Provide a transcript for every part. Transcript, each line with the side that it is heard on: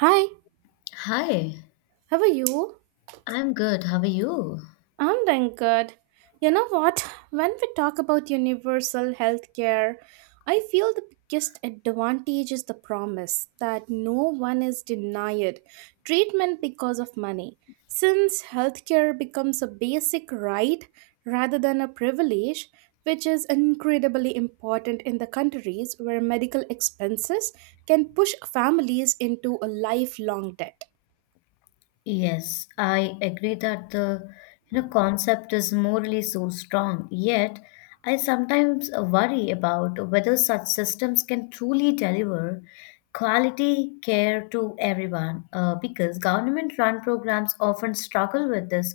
right: Hi,
left: Hi,
right: how are you?
left: I'm good. How are you?
right: I'm doing good. You know what? When we talk about universal healthcare, I feel the biggest advantage is the promise that no one is denied treatment because of money. Since healthcare becomes a basic right rather than a privilege, which is incredibly important in the countries where medical expenses can push families into a lifelong debt.
left: Yes, I agree that the concept is morally so strong. Yet, I sometimes worry about whether such systems can truly deliver quality care to everyone, because government-run programs often struggle with this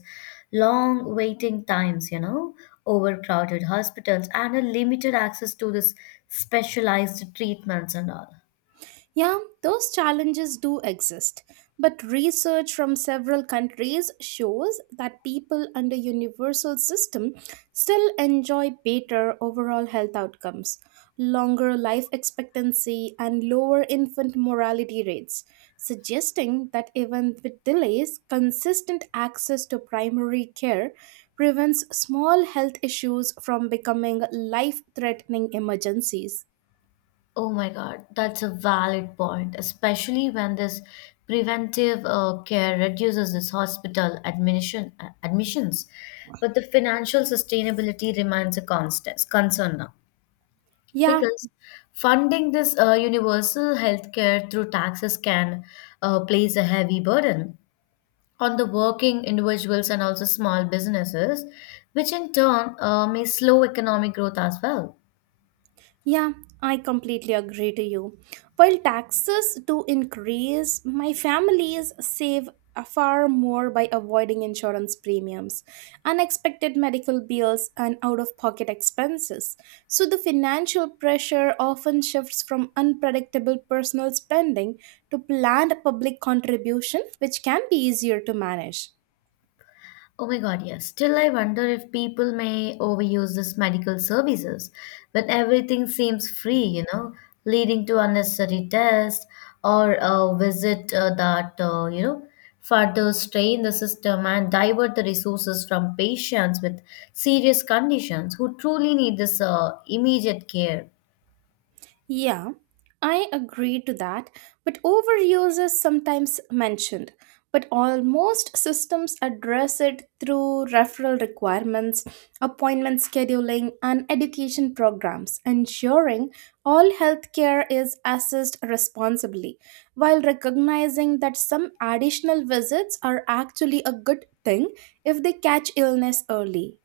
left: long waiting times, you know, overcrowded hospitals, and a limited access to this specialized treatments and all.
right: Yeah, those challenges do exist, but research from several countries shows that people under universal system still enjoy better overall health outcomes, longer life expectancy and lower infant mortality rates, suggesting that even with delays, consistent access to primary care prevents small health issues from becoming life-threatening emergencies.
left: Oh my God, that's a valid point, especially when this preventive care reduces this hospital admission admissions. But the financial sustainability remains a constant concern now
right: Yeah,
left: because funding this universal healthcare through taxes can place a heavy burden on the working individuals and also small businesses, which in turn may slow economic growth as well.
right: Yeah, I completely agree to you. While taxes do increase, my families save a far more by avoiding insurance premiums, unexpected medical bills, and out of pocket expenses. So the financial pressure often shifts from unpredictable personal spending to planned public contribution, which can be easier to manage.
left: Oh my God, yes. Still, I wonder if people may overuse this medical services when everything seems free, you know, leading to unnecessary tests or a visit that further strain the system and divert the resources from patients with serious conditions who truly need this immediate care.
right: Yeah, I agree to that, but overuse is sometimes mentioned. But almost systems address it through referral requirements, appointment scheduling, and education programs, ensuring all healthcare is assessed responsibly, while recognizing that some additional visits are actually a good thing if they catch illness early.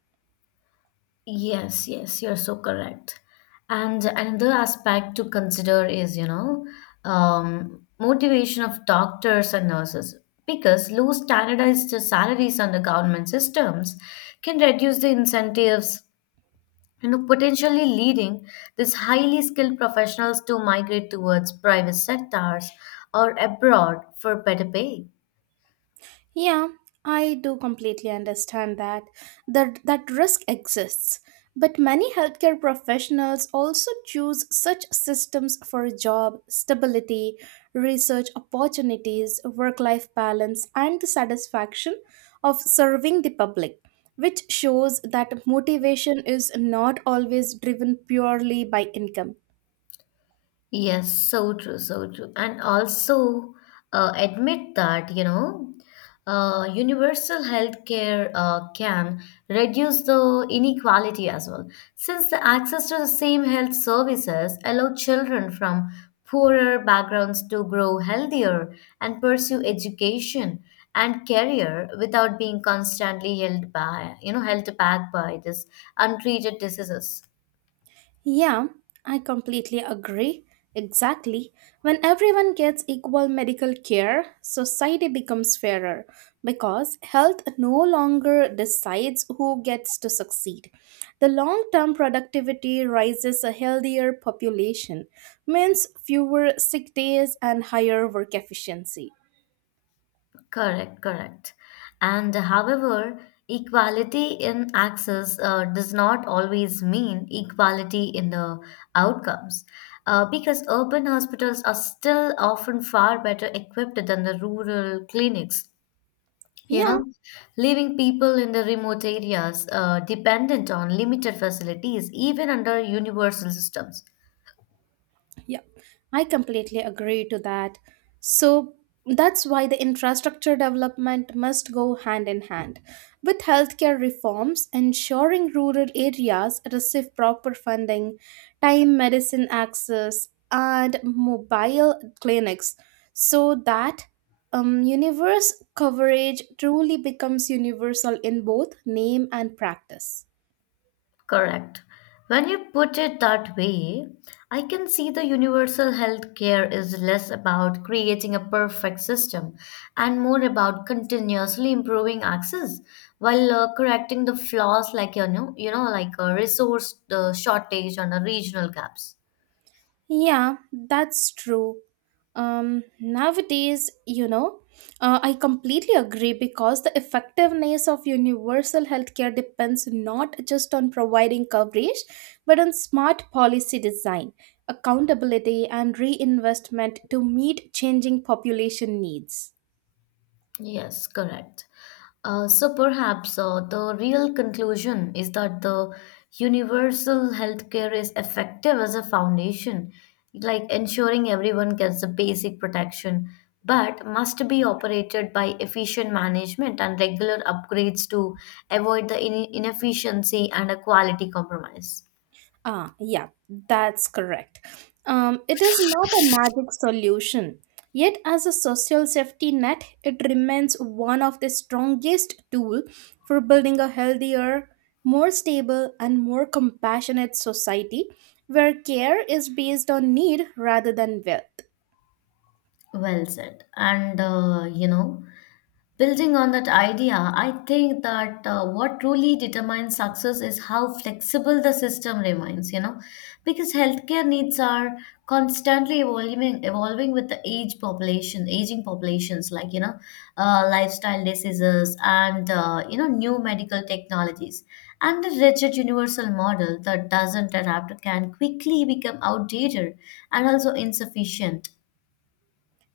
left: Yes, yes, you're so correct. And another aspect to consider is, you know, motivation of doctors and nurses because low standardized salaries under government systems can reduce the incentives, you know, potentially leading these highly skilled professionals to migrate towards private sectors or abroad for better pay.
right: Yeah, I do completely understand that that risk exists. But many healthcare professionals also choose such systems for job stability, research opportunities, work-life balance, and the satisfaction of serving the public, which shows that motivation is not always driven purely by income.
left: Yes, so true, so true. And also admit that, you know, universal healthcare can reduce the inequality as well, since the access to the same health services allow children from poorer backgrounds to grow healthier and pursue education and career without being constantly held by, you know, held back by this untreated diseases.
right: Yeah, I completely agree. Exactly. When everyone gets equal medical care, society becomes fairer because health no longer decides who gets to succeed. The long term productivity rises. A healthier population, means fewer sick days and higher work efficiency.
left: Correct, correct. And however, equality in access does not always mean equality in the outcomes. Because urban hospitals are still often far better equipped than the rural clinics, you
right: Yeah,
left: know, leaving people in the remote areas dependent on limited facilities, even under universal systems.
right: Yeah, I completely agree to that. So that's why the infrastructure development must go hand in hand with healthcare reforms, ensuring rural areas receive proper funding, time medicine access, and mobile clinics so that universe coverage truly becomes universal in both name and practice.
left: Correct. When you put it that way, I can see the universal health care is less about creating a perfect system and more about continuously improving access while correcting the flaws like like a resource shortage and the regional gaps.
right: Yeah, that's true. Nowadays, I completely agree because the effectiveness of universal healthcare depends not just on providing coverage, but on smart policy design, accountability, and reinvestment to meet changing population needs.
left: Yes, correct. So perhaps the real conclusion is that the universal healthcare is effective as a foundation, like ensuring everyone gets the basic protection, but must be operated by efficient management and regular upgrades to avoid the inefficiency and a quality compromise.
right: Yeah, that's correct. It is not a magic solution. Yet, as a social safety net, it remains one of the strongest tool for building a healthier, more stable, and more compassionate society where care is based on need rather than will.
left: Well said. And you know, building on that idea, I think that what truly determines success is how flexible the system remains, you know, because healthcare needs are constantly evolving with the aging populations, like, you know, lifestyle diseases and, you know, new medical technologies. And a rigid universal model that doesn't adapt can quickly become outdated and also insufficient.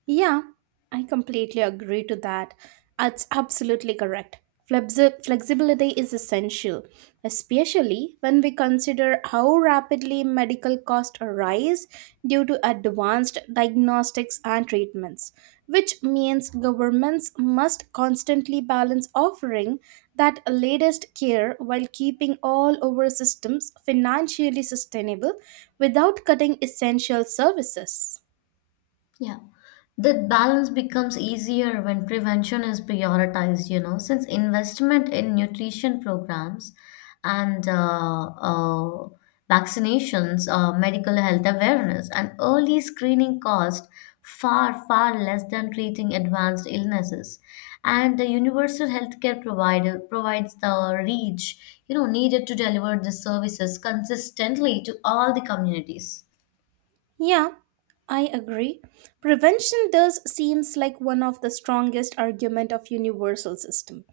right: Yeah, I completely agree to that. That's absolutely correct. Flexibility is essential, especially when we consider how rapidly medical costs rise due to advanced diagnostics and treatments, which means governments must constantly balance offering that latest care while keeping all our systems financially sustainable without cutting essential services.
left: Yeah. That balance becomes easier when prevention is prioritized, you know, since investment in nutrition programs and vaccinations, medical health awareness, and early screening cost far, far less than treating advanced illnesses. And the universal healthcare provider provides the reach, you know, needed to deliver the services consistently to all the communities.
right: Yeah, I agree. Prevention thus seems like one of the strongest argument of universal system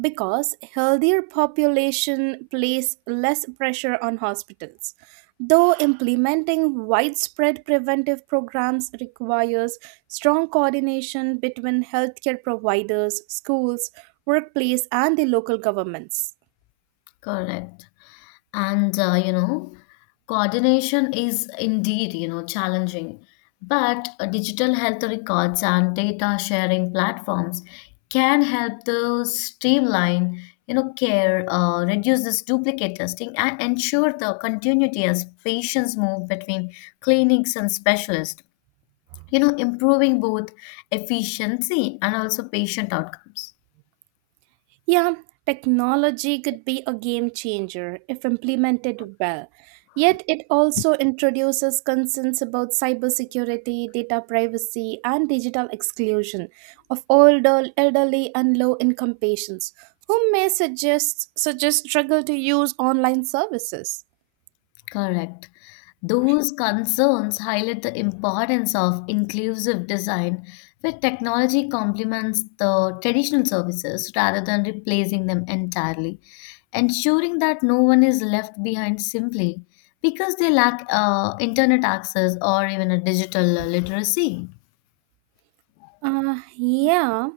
right: because healthier population place less pressure on hospitals. Though implementing widespread preventive programs requires strong coordination between healthcare providers, schools, workplace and the local governments.
left: Correct. And you know, coordination is indeed, you know, challenging but digital health records and data sharing platforms can help to streamline, you know, care, reduce this duplicate testing and ensure the continuity as patients move between clinics and specialists, you know, improving both efficiency and also patient outcomes.
right: Yeah, technology could be a game changer if implemented well. Yet it also introduces concerns about cybersecurity, data privacy, and digital exclusion of older, elderly, and low-income patients who may suggest struggle to use online services.
left: Correct. Those concerns highlight the importance of inclusive design, where technology complements the traditional services rather than replacing them entirely, ensuring that no one is left behind simply because they lack internet access or even a digital literacy.
right: Yeah.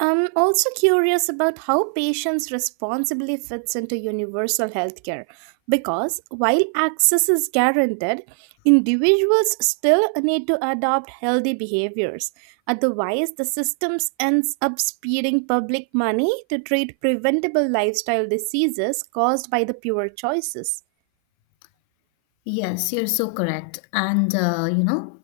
right: I'm also curious about how patients responsibly fits into universal healthcare because while access is guaranteed, individuals still need to adopt healthy behaviors. Otherwise, the systems ends up speeding public money to treat preventable lifestyle diseases caused by the poor choices.
left: Yes, you're so correct. And you know,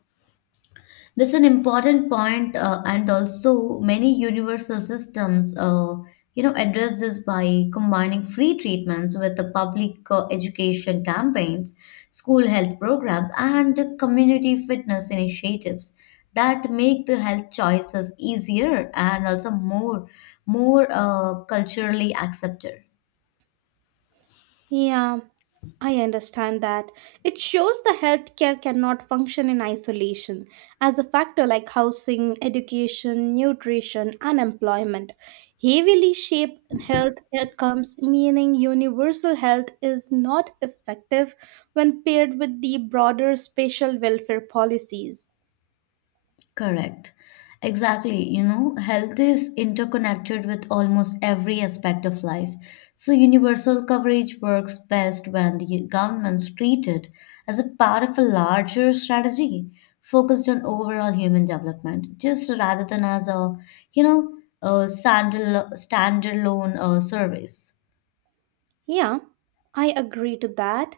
left: this is an important point, and also many universal systems, you know, address this by combining free treatments with the public education campaigns, school health programs, and community fitness initiatives that make the health choices easier and also more culturally accepted.
right: Yeah, I understand that. It shows the healthcare cannot function in isolation as a factor like housing, education, nutrition, and employment. Heavily shape health outcomes, meaning universal health is not effective when paired with the broader spatial welfare policies.
left: Correct. Exactly. You know, health is interconnected with almost every aspect of life. So, universal coverage works best when the governments treat it as a part of a larger strategy focused on overall human development, just rather than as a, you know, a standalone service.
right: Yeah, I agree to that.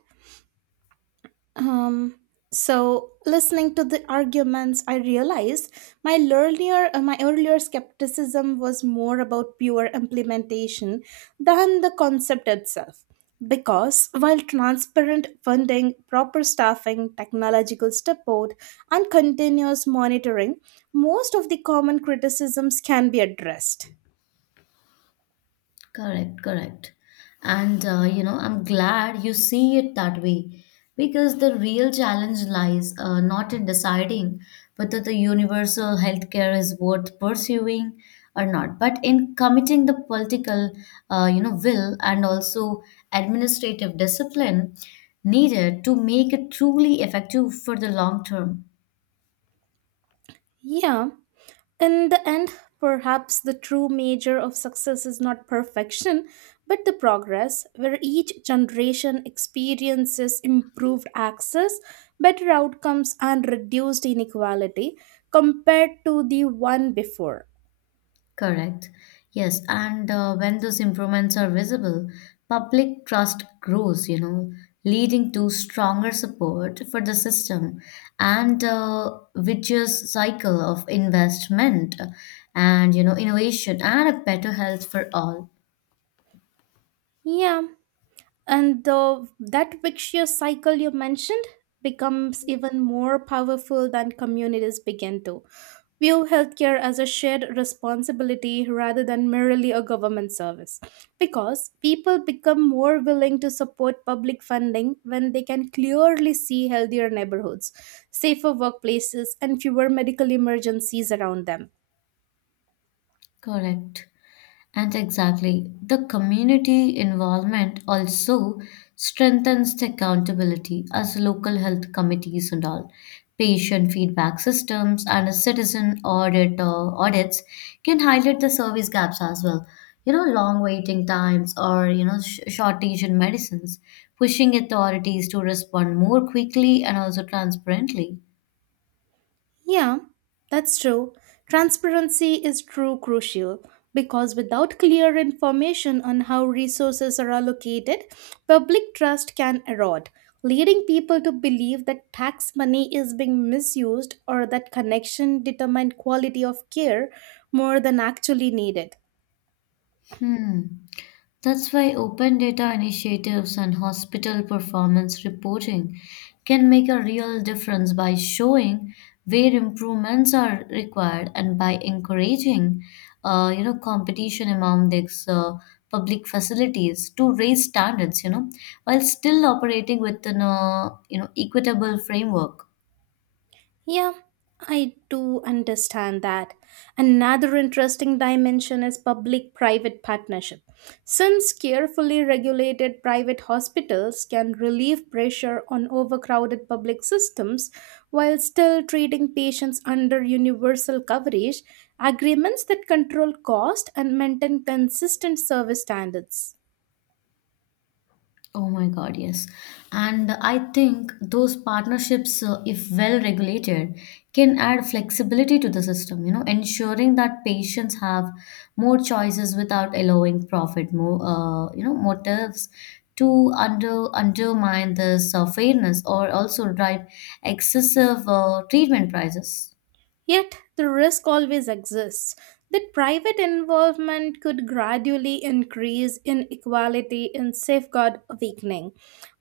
right: Um, so listening to the arguments, I realized my earlier skepticism was more about pure implementation than the concept itself. Because while transparent funding, proper staffing, technological support, and continuous monitoring most of the common criticisms can be addressed.
left: Correct, correct. And you know, I'm glad you see it that way because the real challenge lies not in deciding whether the universal healthcare is worth pursuing or not, but in committing the political, you know, will and also administrative discipline needed to make it truly effective for the long term.
right: Yeah, in the end, perhaps the true measure of success is not perfection, but the progress, where each generation experiences improved access, better outcomes, and reduced inequality compared to the one before.
left: Correct. Yes, and when those improvements are visible, public trust grows, you know, leading to stronger support for the system and vicious cycle of investment and, you know, innovation and a better health for all.
right: Yeah, that vicious cycle you mentioned becomes even more powerful than communities begin to view healthcare as a shared responsibility rather than merely a government service. Because people become more willing to support public funding when they can clearly see healthier neighborhoods, safer workplaces, and fewer medical emergencies around them.
left: Correct. And exactly, the community involvement also strengthens the accountability as local health committees and all. Patient feedback systems and a citizen audit or audits can highlight the service gaps as well. You know, long waiting times or, you know, shortage in medicines, pushing authorities to respond more quickly and also transparently.
right: Yeah, that's true. Transparency is true crucial because without clear information on how resources are allocated, public trust can erode, leading people to believe that tax money is being misused or that connection determine quality of care more than actually needed.
left: Hmm. That's why open data initiatives and hospital performance reporting can make a real difference by showing where improvements are required and by encouraging, you know, competition among these public facilities to raise standards, you know, while still operating within a, you know, equitable framework.
right: Yeah, I do understand that. Another interesting dimension is public private partnership. Since carefully regulated private hospitals can relieve pressure on overcrowded public systems while still treating patients under universal coverage, agreements that control cost and maintain consistent service standards.
left: Oh my God, yes. And I think those partnerships, if well regulated, can add flexibility to the system, you know, ensuring that patients have more choices without allowing profit more, you know, motives to undermine this fairness or also drive excessive treatment prices.
right: Yet, the risk always exists that private involvement could gradually increase inequality and safeguard weakening,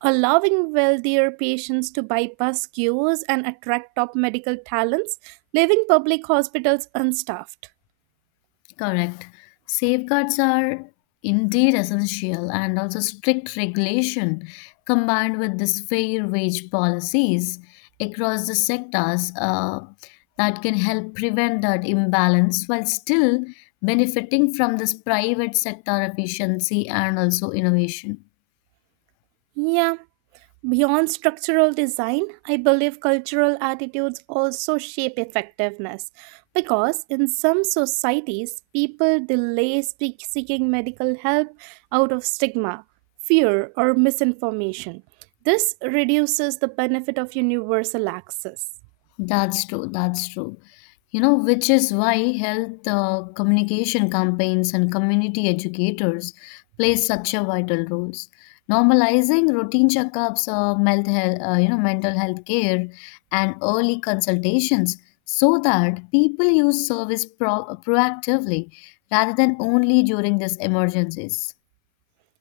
right: allowing wealthier patients to bypass queues and attract top medical talents, leaving public hospitals unstaffed.
left: Correct. Safeguards are indeed essential, and also strict regulation combined with this fair wage policies across the sectors that can help prevent that imbalance while still benefiting from this private sector efficiency and also innovation.
right: Yeah, beyond structural design, I believe cultural attitudes also shape effectiveness because in some societies, people delay seeking medical help out of stigma, fear, or misinformation. This reduces the benefit of universal access.
left: That's true. That's true. You know, which is why health communication campaigns and community educators play such a vital roles. Normalizing routine checkups, melt health, you know, mental health care, and early consultations, so that people use service proactively rather than only during these emergencies.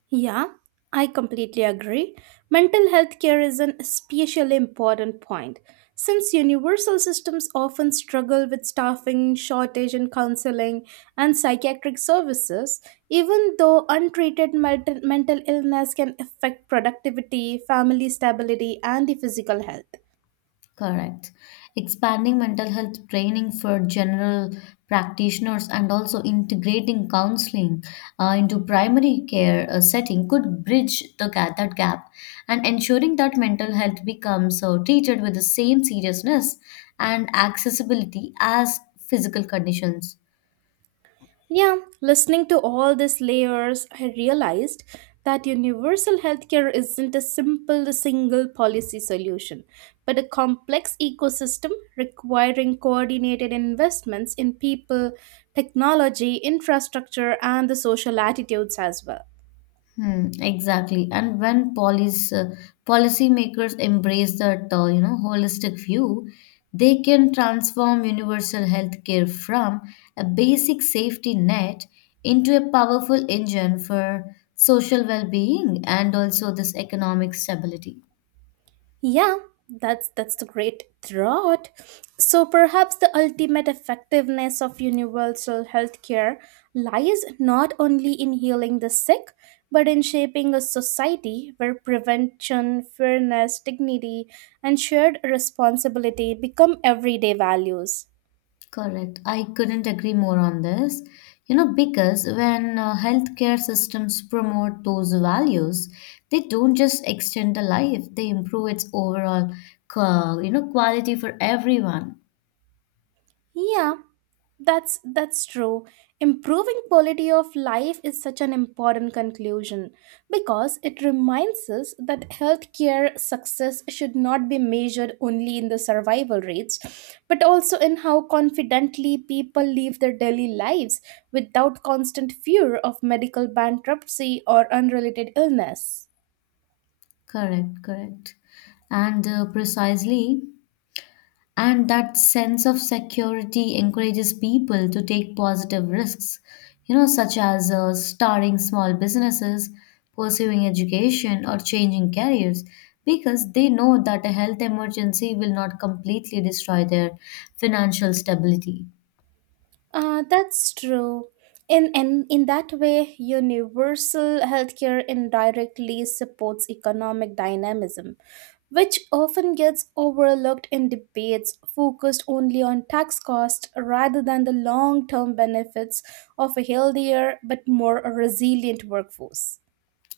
right: Yeah, I completely agree. Mental health care is an especially important point since universal systems often struggle with staffing, shortage in counseling, and psychiatric services, even though untreated mental illness can affect productivity, family stability, and the physical health.
left: Correct. Expanding mental health training for general practitioners and also integrating counseling into primary care setting could bridge that gap and ensuring that mental health becomes treated with the same seriousness and accessibility as physical conditions.
right: Yeah, listening to all these layers, I realized that universal healthcare isn't a simple single policy solution, but a complex ecosystem requiring coordinated investments in people, technology, infrastructure, and the social attitudes as well.
left: Hmm, exactly. And when police policymakers embrace that, you know, holistic view, they can transform universal health care from a basic safety net into a powerful engine for social well-being and also this economic stability.
right: Yeah, that's the great thought. So perhaps the ultimate effectiveness of universal healthcare lies not only in healing the sick, but in shaping a society where prevention, fairness, dignity, and shared responsibility become everyday values.
left: Correct. I couldn't agree more on this. You know, because when healthcare systems promote those values, they don't just extend the life, they improve its overall, you know, quality for everyone.
right: Yeah. That's true. Improving quality of life is such an important conclusion because it reminds us that healthcare success should not be measured only in the survival rates, but also in how confidently people live their daily lives without constant fear of medical bankruptcy or unrelated illness.
left: Correct, correct. And precisely, and that sense of security encourages people to take positive risks, you know, such as starting small businesses, pursuing education or changing careers because they know that a health emergency will not completely destroy their financial stability.
right: That's true. In that way, universal healthcare indirectly supports economic dynamism, which often gets overlooked in debates focused only on tax costs rather than the long term benefits of a healthier but more resilient workforce.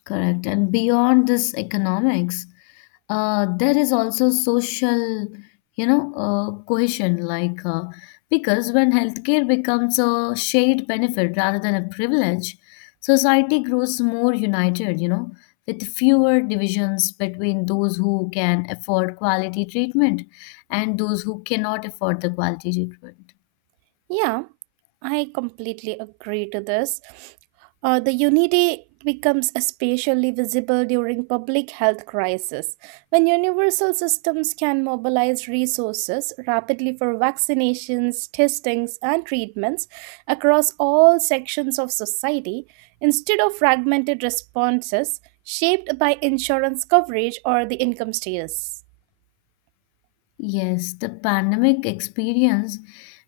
left: Correct. And beyond this economics, there is also social, you know, cohesion. Like, because when healthcare becomes a shared benefit rather than a privilege, society grows more united, you know, with fewer divisions between those who can afford quality treatment and those who cannot afford the quality treatment.
right: Yeah, I completely agree to this. The unity becomes especially visible during public health crisis when universal systems can mobilize resources rapidly for vaccinations testings and treatments across all sections of society instead of fragmented responses shaped by insurance coverage or the income status.
left: Yes, the pandemic experience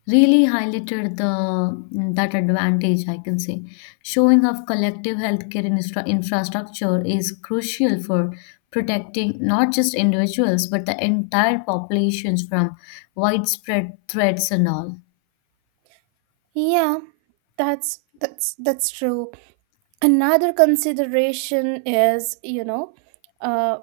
left: really highlighted the that advantage, I can say. Showing of collective healthcare infrastructure is crucial for protecting not just individuals but the entire populations from widespread threats and all.
right: Yeah, that's true. Another consideration is you know uh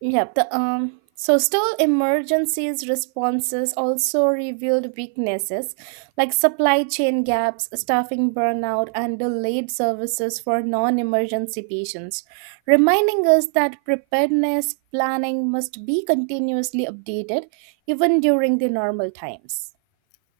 right: yeah the so still emergencies responses also revealed weaknesses like supply chain gaps staffing burnout and delayed services for non-emergency patients, reminding us that preparedness planning must be continuously updated even during the normal times.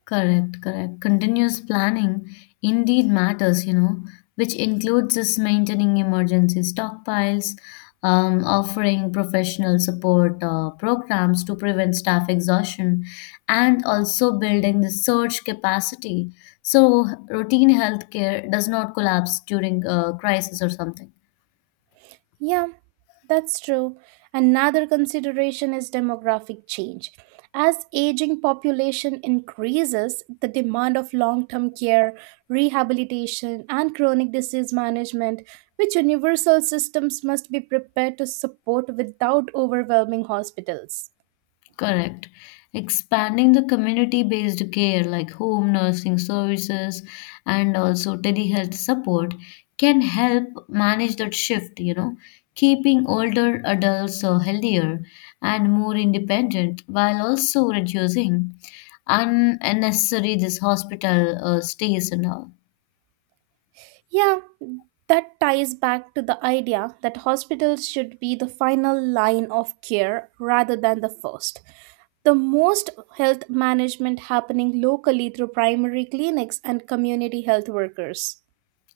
left: Correct, correct. Continuous planning indeed matters, you know, which includes us maintaining emergency stockpiles, offering professional support programs to prevent staff exhaustion, and also building the surge capacity so routine healthcare does not collapse during a crisis or something.
right: Yeah, that's true. Another consideration is demographic change. As aging population increases, the demand of long-term care, rehabilitation, and chronic disease management, which universal systems must be prepared to support without overwhelming hospitals.
left: Correct. Expanding the community based care like home nursing services and also telehealth support can help manage that shift, you know, keeping older adults healthier and more independent while also reducing unnecessary this hospital stays and all.
right: Yeah, that ties back to the idea that hospitals should be the final line of care rather than the first. The most health management happening locally through primary clinics and community health workers.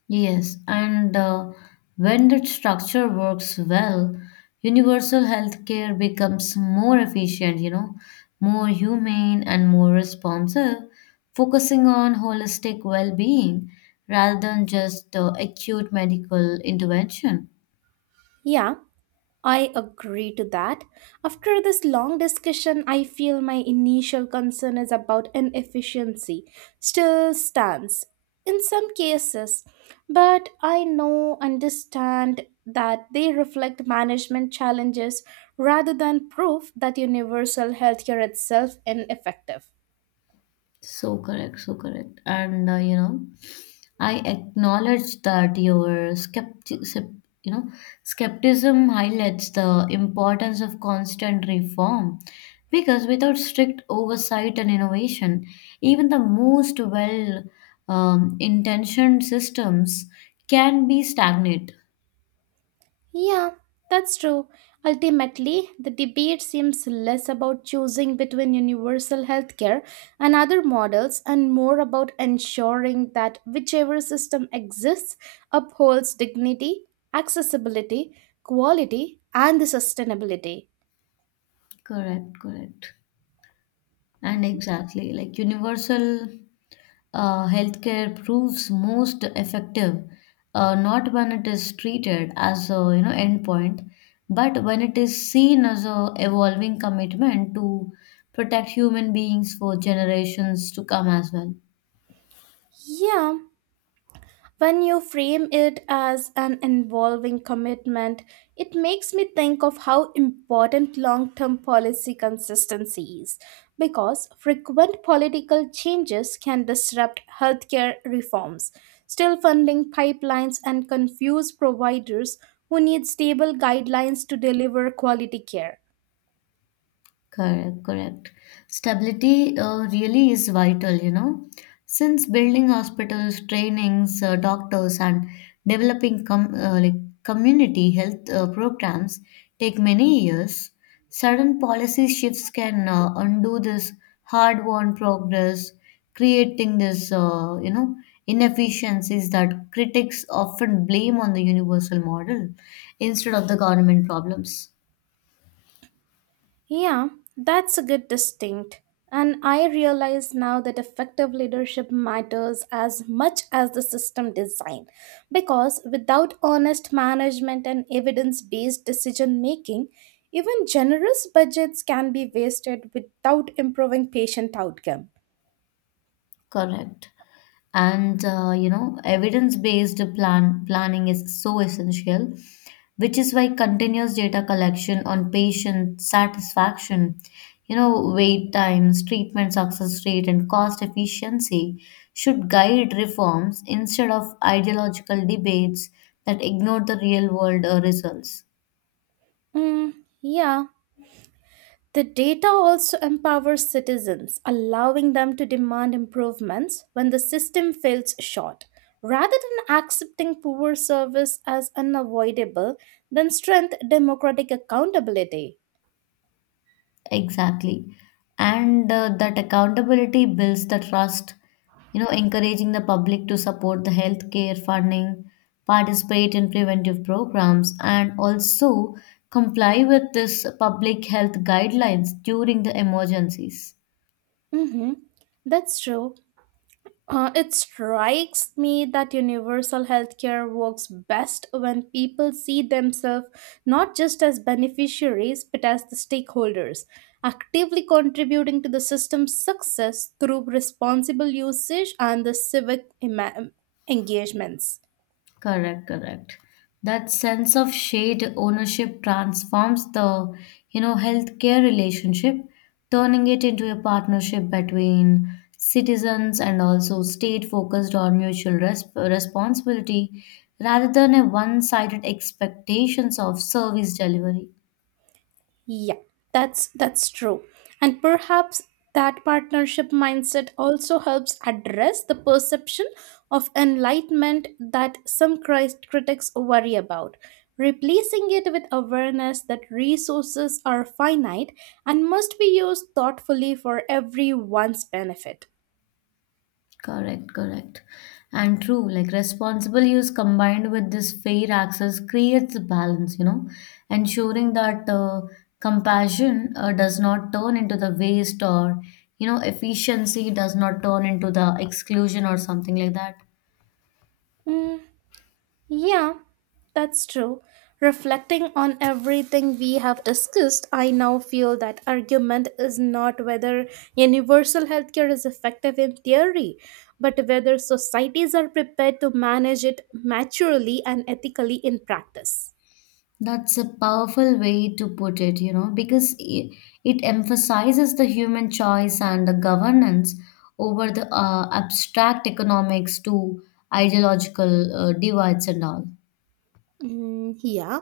left: Yes, and when that structure works well, universal healthcare becomes more efficient, you know, more humane and more responsive, focusing on holistic well being rather than just acute medical intervention.
right: Yeah, I agree to that. After this long discussion, I feel my initial concern is about inefficiency still stands in some cases, but I know understand that they reflect management challenges rather than proof that universal healthcare itself ineffective.
left: So correct, so correct. And you know, I acknowledge that your you know, skepticism highlights the importance of constant reform because without strict oversight and innovation, even the most well intentioned systems can be stagnant.
right: Yeah, that's true. Ultimately, the debate seems less about choosing between universal healthcare and other models and more about ensuring that whichever system exists upholds dignity, accessibility, quality, and the sustainability.
left: Correct, correct. And exactly, like universal healthcare proves most effective not when it is treated as a, you know, endpoint, but when it is seen as a evolving commitment to protect human beings for generations to come as well.
right: Yeah, when you frame it as an involving commitment, it makes me think of how important long term policy consistency is, because frequent political changes can disrupt healthcare reforms, still funding pipelines, and confuse providers who need stable guidelines to deliver quality care.
left: Correct, correct. Stability really is vital, you know, since building hospitals, trainings, doctors, and developing com like community health programs take many years. Sudden policy shifts can undo this hard-won progress, creating this, you know, inefficiencies that critics often blame on the universal model instead of the government problems.
right: Yeah, that's a good distinct. And I realize now that effective leadership matters as much as the system design. Because without honest management and evidence based decision making, even generous budgets can be wasted without improving patient outcome.
left: Correct. And you know, evidence-based planning is so essential, which is why continuous data collection on patient satisfaction, you know, wait times, treatment success rate, and cost efficiency should guide reforms instead of ideological debates that ignore the real-world results.
right: Mm, yeah, the data also empowers citizens, allowing them to demand improvements when the system falls short. Rather than accepting poor service as unavoidable, then strength democratic accountability.
left: Exactly. And that accountability builds the trust, you know, encouraging the public to support the healthcare funding, participate in preventive programs, and also comply with this public health guidelines during the emergencies.
right: Mhm. That's true. It strikes me that universal healthcare works best when people see themselves not just as beneficiaries but as the stakeholders, actively contributing to the system's success through responsible usage and the civic engagements.
left: Correct, correct. That sense of shared ownership transforms the, you know, healthcare relationship, turning it into a partnership between citizens and also state focused on mutual responsibility rather than a one-sided expectations of service delivery.
right: Yeah, that's true. And perhaps that partnership mindset also helps address the perception of enlightenment that some critics worry about, replacing it with awareness that resources are finite and must be used thoughtfully for everyone's benefit.
left: Correct, correct. And true, like responsible use combined with this fair access creates the balance, you know, ensuring that compassion does not turn into the waste or, you know, efficiency does not turn into the exclusion or something like that.
right: Hmm. Yeah, that's true. Reflecting on everything we have discussed, I now feel that argument is not whether universal healthcare is effective in theory, but whether societies are prepared to manage it maturely and ethically in practice.
left: That's a powerful way to put it, you know, because it emphasizes the human choice and the governance over the abstract economics to ideological divides and all.
right: Mm, yeah,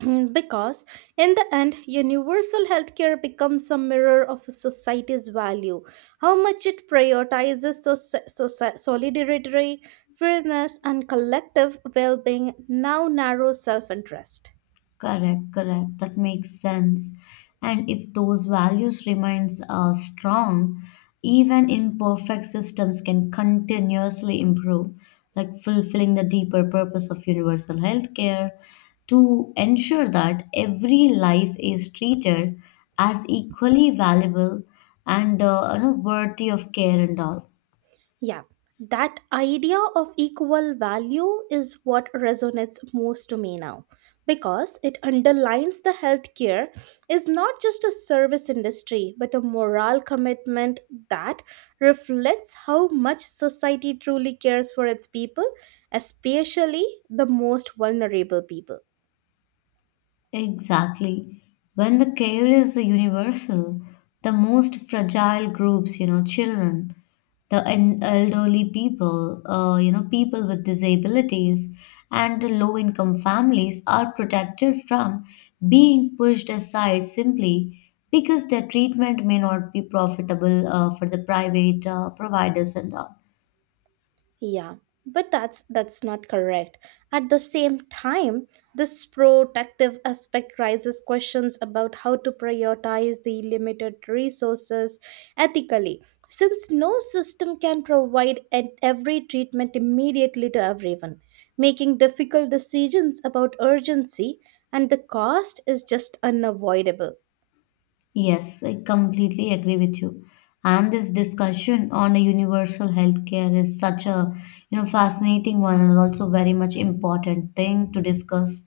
right: because in the end universal healthcare becomes a mirror of a society's value, how much it prioritizes solidarity, fairness and collective well-being now narrow self-interest.
left: Correct, correct. That makes sense. And if those values remains strong, even imperfect systems can continuously improve, like fulfilling the deeper purpose of universal healthcare to ensure that every life is treated as equally valuable and, you know, worthy of care and all.
right: Yeah, that idea of equal value is what resonates most to me now because it underlines the healthcare is not just a service industry but a moral commitment that reflects how much society truly cares for its people, especially the most vulnerable people.
left: Exactly. When the care is universal, the most fragile groups, you know, children, the elderly people, you know, people with disabilities, and the low income families are protected from being pushed aside simply because their treatment may not be profitable for the private providers and all.
right: Yeah, but that's not correct. At the same time, this protective aspect raises questions about how to prioritize the limited resources ethically, since no system can provide every treatment immediately to everyone. Making difficult decisions about urgency and the cost is just unavoidable.
left: Yes, I completely agree with you. And this discussion on a universal healthcare is such a, you know, fascinating one and also very much important thing to discuss.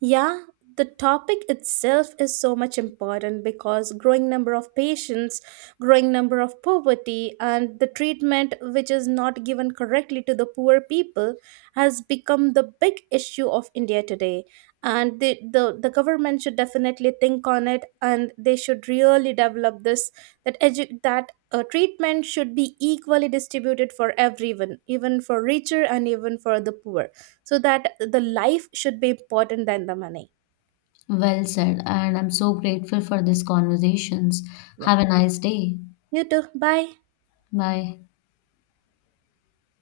right: Yeah, the topic itself is so much important because growing number of patients, growing number of poverty and the treatment which is not given correctly to the poor people has become the big issue of India today. And the government should definitely think on it and they should really develop this that treatment should be equally distributed for everyone, even for richer and even for the poor so that the life should be important than the money.
left: Well said, and I'm so grateful for these conversations.
right: Yeah,
left: Have a nice day.
right: you too, bye.
left: Bye.